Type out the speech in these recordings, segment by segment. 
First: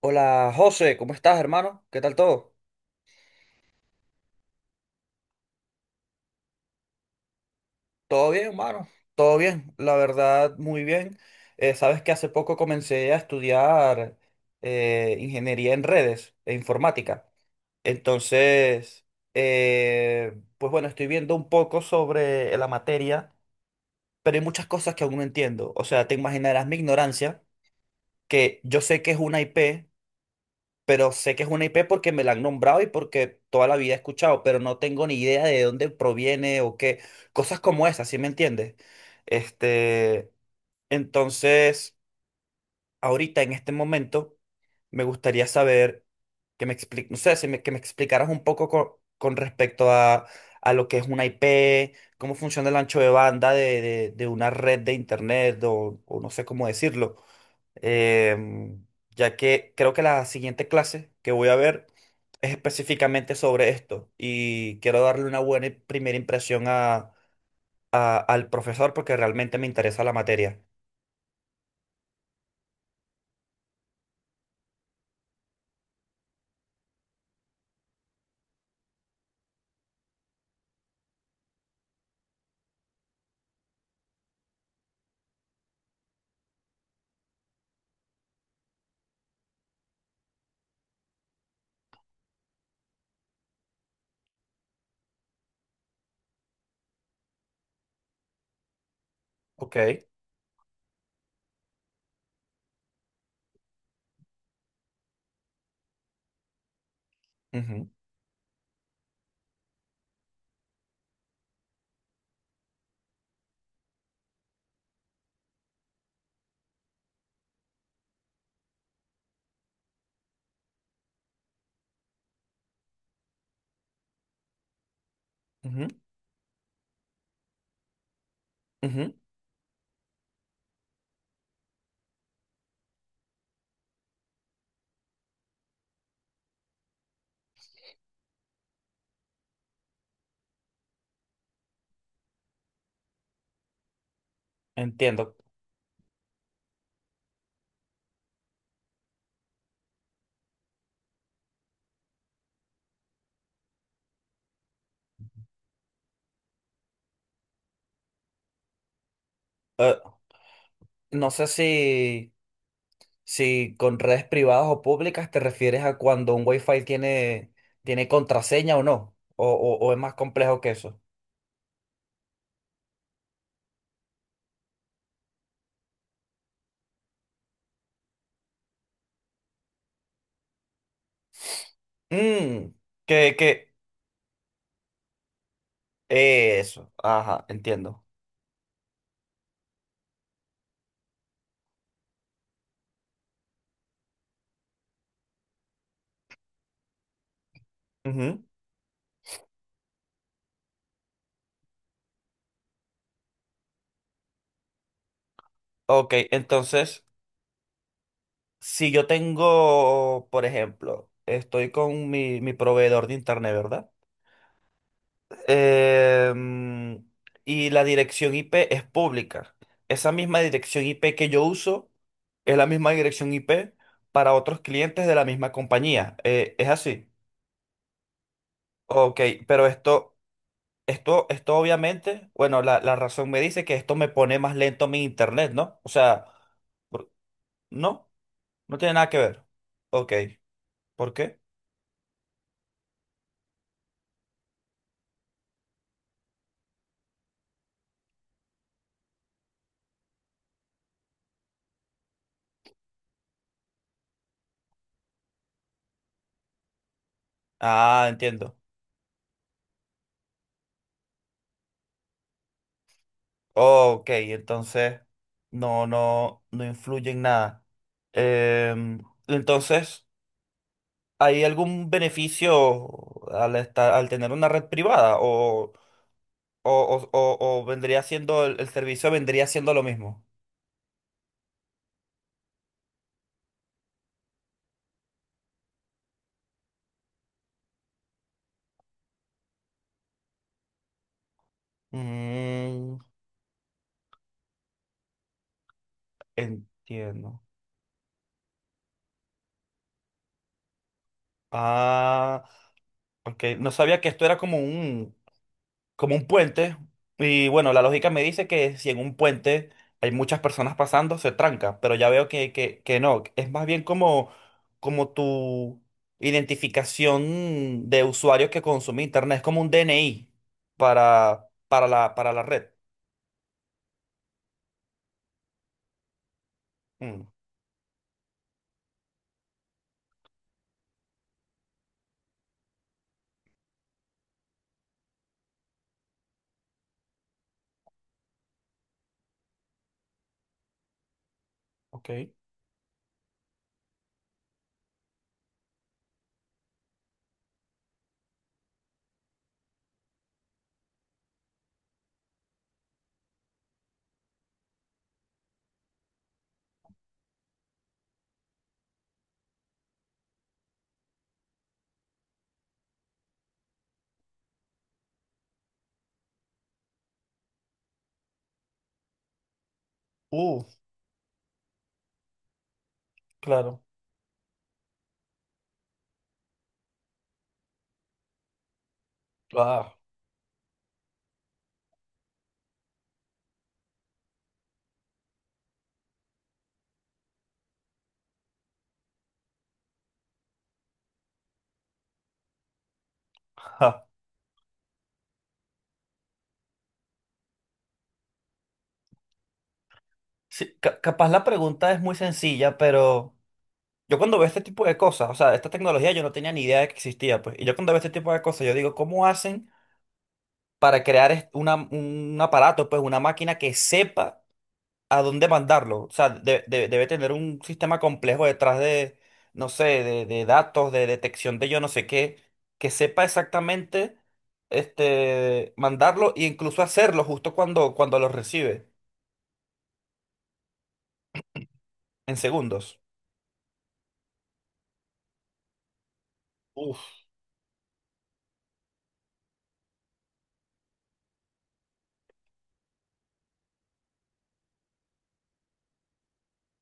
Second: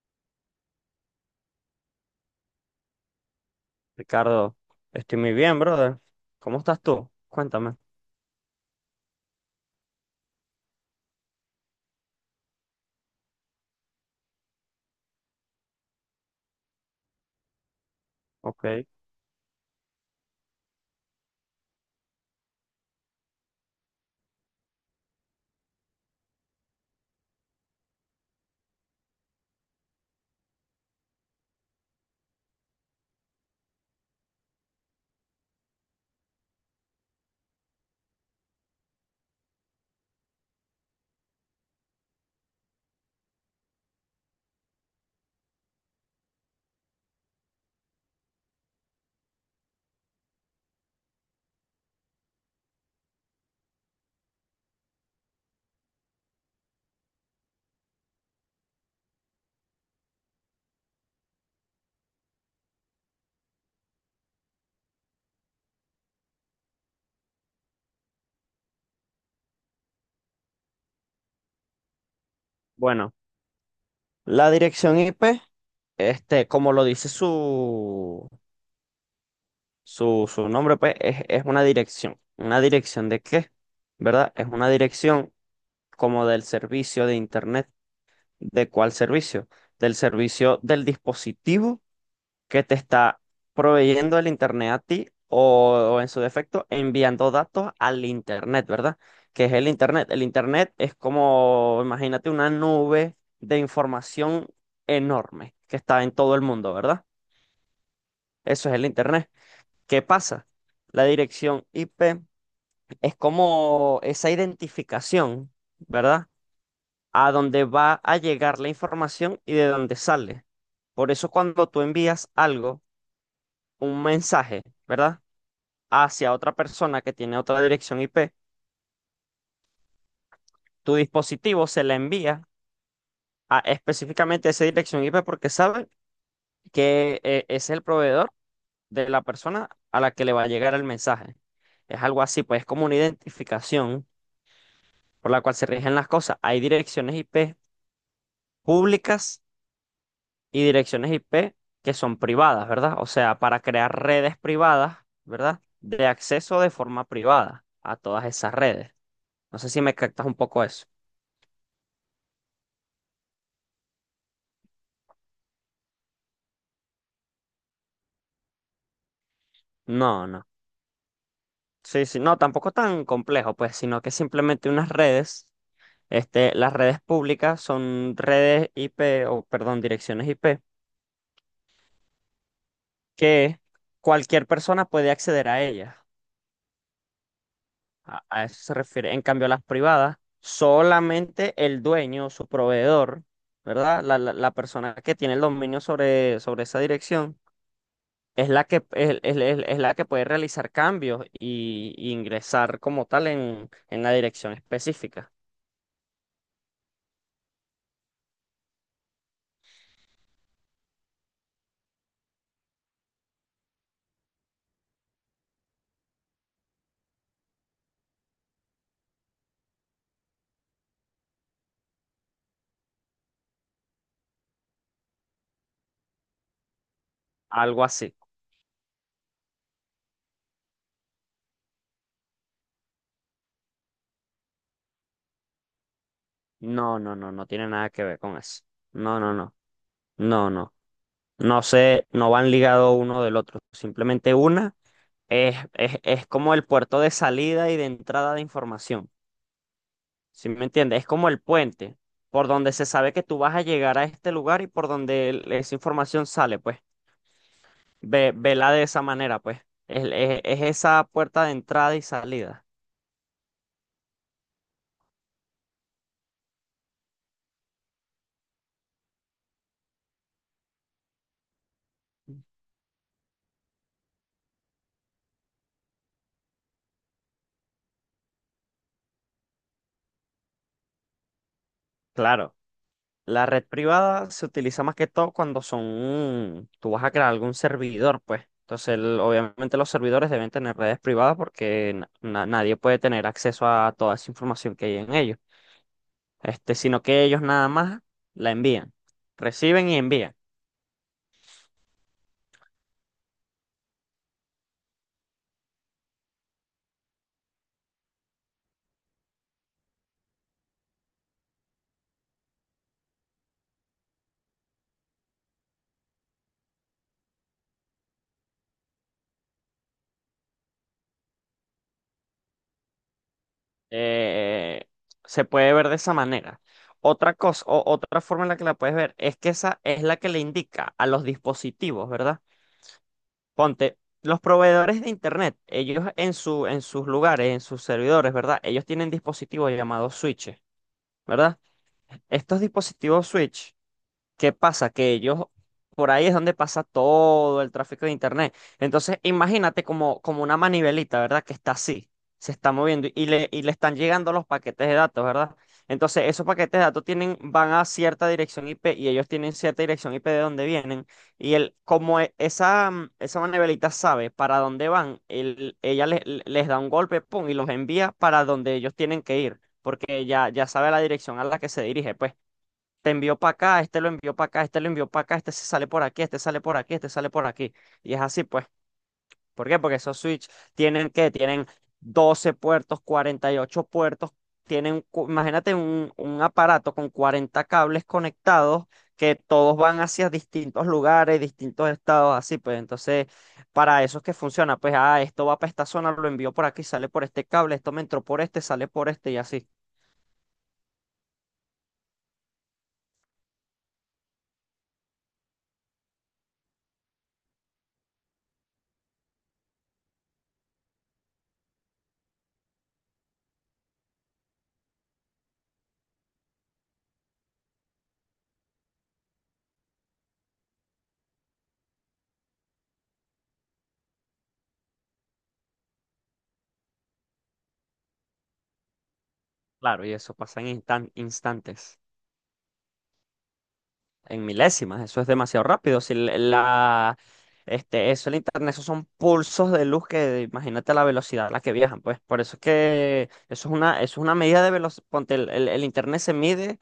Hola José, ¿cómo estás, hermano? ¿Qué tal todo? Ricardo, estoy muy bien, brother. ¿Cómo estás tú? Cuéntame. Todo bien, hermano. Todo bien, la verdad, muy bien. Sabes que hace poco comencé a estudiar ingeniería en redes e informática. Ok. Entonces, pues bueno, estoy viendo un poco sobre la materia, pero hay muchas cosas que aún no entiendo. O sea, te imaginarás mi ignorancia, que yo sé que es una IP, pero sé que es una IP porque me la han nombrado y porque toda la vida he escuchado, pero no tengo ni idea de dónde proviene o qué. Cosas como esas, ¿sí me entiendes? Este, entonces ahorita en este momento me gustaría saber que me expliques, no sé, si me- que me explicaras un poco con respecto a lo que es una IP, cómo funciona el ancho de banda de una red de internet o no sé cómo decirlo. Em, ya que creo que la siguiente clase que voy a ver es específicamente sobre esto y quiero darle una buena primera impresión al profesor porque realmente me interesa la materia. Bueno, la dirección IP, como lo dice su nombre, pues, es una dirección. ¿Una dirección de qué? ¿Verdad? Es una dirección como del servicio de Internet. ¿De cuál servicio? Del servicio del dispositivo que te está proveyendo el Internet a ti o en su defecto enviando datos al Internet, ¿verdad? ¿Que es el Ok. Internet? El Internet es como, imagínate, una nube de información enorme que está en todo el mundo, ¿verdad? Ujú, Eso es el Internet. ¿Qué pasa? La dirección IP es como esa identificación, ¿verdad? A dónde va a llegar la información y de dónde sale. Por eso cuando tú envías algo, un mensaje, ¿verdad?, ujú, hacia otra persona que tiene otra dirección IP, ujú. tu dispositivo se la envía a específicamente esa dirección IP porque sabe que es el proveedor de la persona a la que le va a llegar el mensaje. Es algo así, pues es como una identificación por Entiendo. la cual se rigen las cosas. Hay direcciones IP públicas y direcciones IP que son privadas, ¿verdad? O sea, para crear redes privadas, ¿verdad? De acceso de forma privada a todas esas redes. No sé si me Eh, captas un poco eso. no sé si, si con redes privadas o públicas te refieres a cuando un Wi-Fi tiene, tiene contraseña o no, o es más No, no. complejo que eso. Sí, sí, no, tampoco tan complejo, pues, sino que simplemente unas redes, las redes públicas son redes IP, o perdón, direcciones IP, Mm, que, que que, cualquier persona puede acceder a ellas. eso, ajá, entiendo. A eso se refiere. En cambio, las privadas, solamente el dueño, su proveedor, ¿verdad? La persona que tiene el dominio sobre esa dirección, Ujú. Es la que puede realizar cambios y ingresar como tal en la dirección específica. Ok, entonces, si yo tengo, por ejemplo, estoy con mi proveedor de internet, ¿verdad? Em, y la dirección IP es pública. Esa misma dirección IP que yo uso es la misma dirección IP para otros clientes de la misma compañía. Es así. Algo así. Ok, pero esto, esto obviamente, bueno, la razón me dice que esto me pone más lento mi internet, ¿no? O sea, No, por- no, no, no tiene nada que no, ver con eso. no tiene nada que No, no, ver. no, Ok, no, no. ¿por qué? No sé, no van ligados uno del otro. Simplemente una es como el puerto de salida y de entrada de información. ¿Sí me entiendes? Es como el puente por donde se sabe que tú vas a llegar a este lugar y por donde esa información sale, pues. Ah, entiendo. Vela de esa manera, pues. Es esa puerta de entrada y salida. Oh, ok, entonces no, no, no influye en nada. Em, entonces, ¿hay algún beneficio al tener una red privada? ¿O, o vendría siendo el servicio vendría siendo lo mismo? Claro. La red privada se utiliza más que todo cuando son, tú vas a crear algún servidor, pues. Entonces, obviamente los servidores deben tener redes privadas porque nadie Mm, puede tener acceso a toda esa información que hay en ellos. Este, sino que entiendo. ellos nada más la envían, reciben y envían. Ah, ok. No sabía que esto era como un puente. Y bueno, la lógica me dice que si en un puente hay muchas personas pasando, se tranca, pero ya veo que, que no. Es más bien como, como tu identificación de usuario que consume internet. Es como un DNI para, para la red. Eh, se puede ver de esa manera. Mm, Otra cosa, o otra forma en la que la puedes ver es que esa es la que le indica a los dispositivos, ¿verdad? Ponte, los proveedores de internet, ellos en su, en sus lugares, en sus servidores, ¿verdad? Ellos tienen dispositivos llamados switches, ¿verdad? ok. Estos dispositivos switch. ¿Qué pasa? Que ellos, por ahí es donde pasa todo el tráfico de Internet. Entonces, imagínate como, como una manivelita, ¿verdad? Que está así, se está moviendo y le están llegando los paquetes de datos, ¿verdad? Entonces, esos paquetes de datos tienen, van a cierta dirección IP y ellos tienen cierta dirección IP de donde vienen. Y el como esa, esa manivelita sabe para dónde van, ella les da un golpe, pum, y los envía para donde ellos tienen que ir, porque Uh, ya sabe la dirección a la que se dirige, pues te envió para acá, claro. este lo envió para acá, este lo envió para acá, este se sale por aquí, este sale por aquí, este sale por aquí. Y es así, pues. ¿Por qué? Ah, Porque esos switch tienen 12 puertos, 48 puertos, tienen, imagínate un aparato con 40 cables conectados que todos van hacia distintos lugares, distintos estados, así, pues. Entonces, para ja. eso es que funciona, pues, ah, esto va para esta zona, lo envío por aquí, sale por este cable, esto me entró por este, sale por este y así. Sí, capaz la pregunta es muy sencilla, pero yo cuando veo este tipo de cosas, o sea, esta tecnología yo no tenía ni idea de que existía, pues. Y yo cuando veo este tipo de cosas, yo digo, ¿cómo hacen para crear un aparato, pues una máquina que sepa a dónde mandarlo? O sea, debe tener un sistema complejo detrás de, no sé, de datos, de detección de yo no sé qué, que sepa exactamente mandarlo e incluso hacerlo justo cuando, cuando lo recibe, Claro, y eso pasa en instantes. en segundos. En milésimas, eso es demasiado rápido. Si l- la, Uf, este, eso, el internet, esos son pulsos de luz que imagínate la velocidad a la que viajan, pues. Por eso es que eso es una medida de velocidad. Ponte, el internet se mide,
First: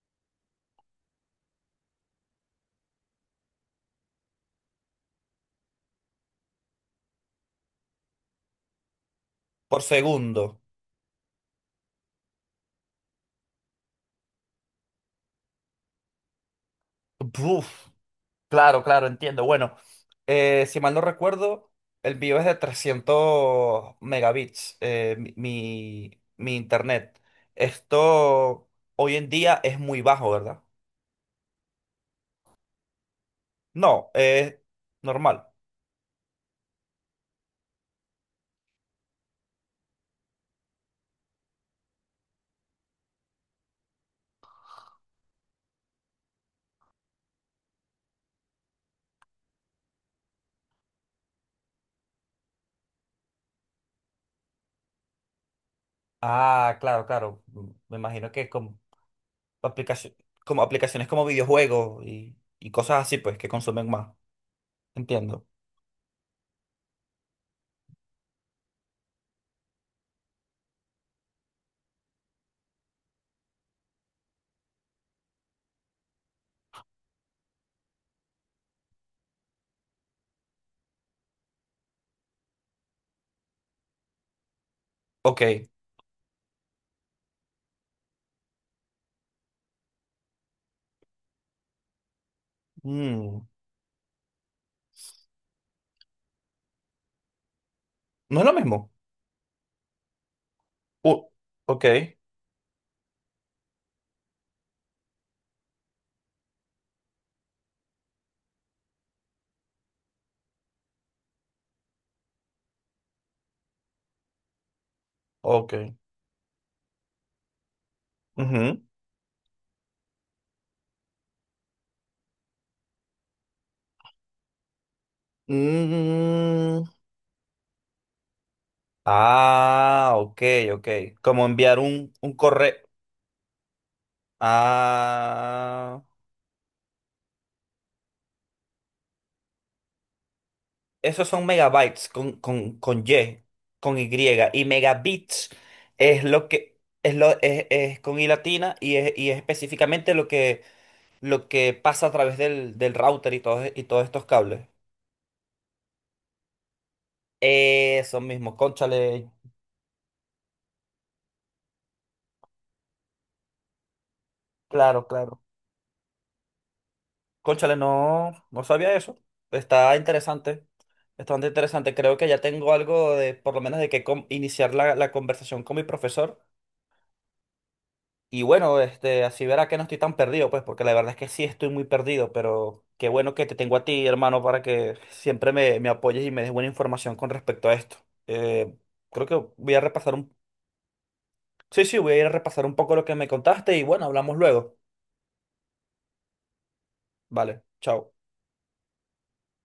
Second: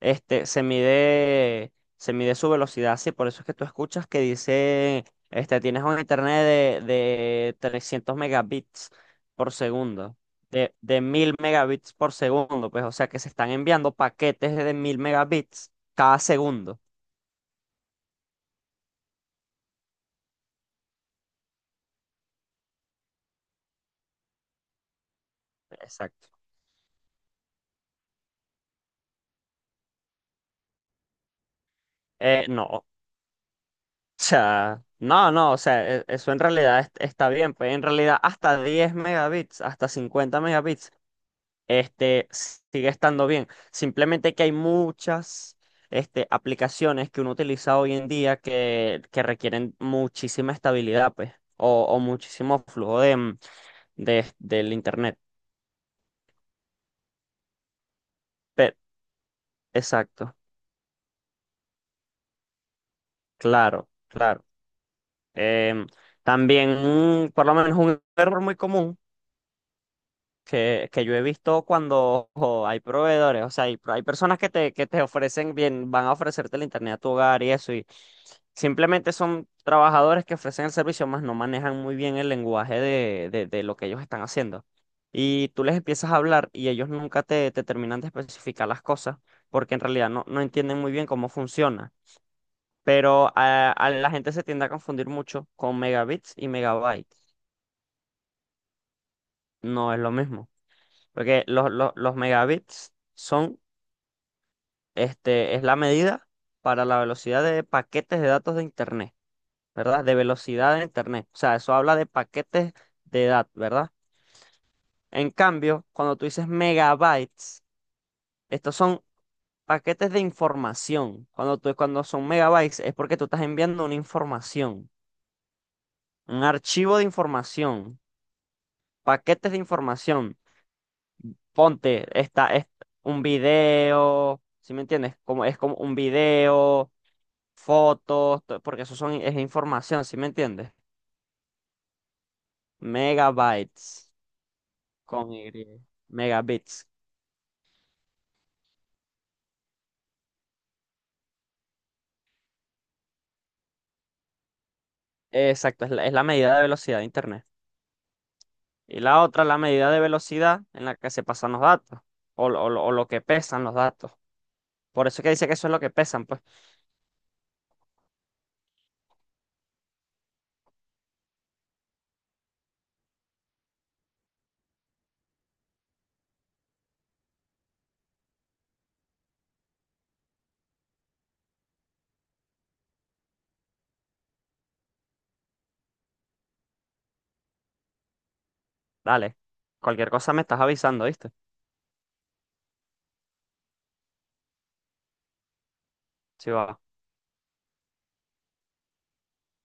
se mide su velocidad, sí. Por eso es que tú escuchas que dice, tienes un internet de 300 megabits por por segundo. segundo. De 1000 megabits por segundo, pues, o sea que se están enviando paquetes de 1000 megabits cada segundo. Buf. Claro, claro, entiendo. Bueno, si mal no recuerdo, el mío es de 300 megabits, Exacto. mi internet. Esto hoy en día es muy bajo, ¿verdad? No, o No, es sea, no, normal. no, o sea, e- eso en realidad está bien, pues en realidad hasta 10 megabits, hasta 50 megabits, sigue estando bien. Simplemente que hay muchas, aplicaciones que uno utiliza hoy en día que requieren muchísima estabilidad, pues, o muchísimo flujo del internet. Ah, claro, claro. Mm, me imagino que Pe- con aplicaci- exacto, como aplicaciones como videojuegos y cosas así, pues, que claro, consumen más. claro. Entiendo. Em, también, por lo menos un error muy común que yo he visto cuando ojo, hay proveedores, o sea, hay personas que te ofrecen bien, van a ofrecerte el internet a tu hogar y eso, y simplemente son trabajadores que ofrecen el servicio, más no manejan muy bien el lenguaje de lo que ellos están haciendo. Y tú Ok. les empiezas a hablar y ellos nunca te terminan de especificar las cosas, porque en realidad no, no entienden muy bien cómo funciona. Pero Mm, a la gente se tiende a confundir mucho con megabits y megabytes. no es lo mismo. No es lo mismo, Uh, porque ok, los megabits son. Este es la medida para la velocidad de paquetes de datos de Internet, ¿verdad? De velocidad de Internet. O sea, eso habla de paquetes de datos, ¿verdad? En ok. cambio, cuando tú dices megabytes, estos Ujú. son paquetes de información. Cuando son megabytes es porque tú estás enviando una información, un Mm, archivo de información, paquetes de ah, información. ok, ok. Como enviar Ponte, un esta es correo. un video, ¿sí me entiendes? Como, es como un Ah, video, fotos, porque eso son, es información, ¿sí me entiendes? esos son megabytes con Y. Megabytes Y con megabits Y, es lo que megabits. es lo es con I latina y es específicamente lo que pasa a través del router y todos estos cables. Exacto, es la medida de velocidad de Internet. Eso mismo, Y la cónchale. otra, la medida de velocidad en la que se pasan los datos, o lo que pesan los datos. Claro, Por eso es que claro. dice que eso es lo que pesan, pues. Cónchale, no, no sabía eso. Está interesante. Está bastante interesante. Creo que ya tengo algo de, por lo menos, de que iniciar la conversación con mi profesor. Y bueno, este, así verá que no estoy tan perdido, pues, porque la verdad es que sí estoy muy perdido, pero qué bueno que te tengo a ti, hermano, para que siempre me, me apoyes y me des buena información con respecto a esto. Eh, creo Dale, que voy a cualquier repasar cosa un... me estás avisando, ¿viste? Sí, sí, voy a ir a repasar un poco lo que me contaste y bueno, hablamos luego. Sí, va. Vale, chao.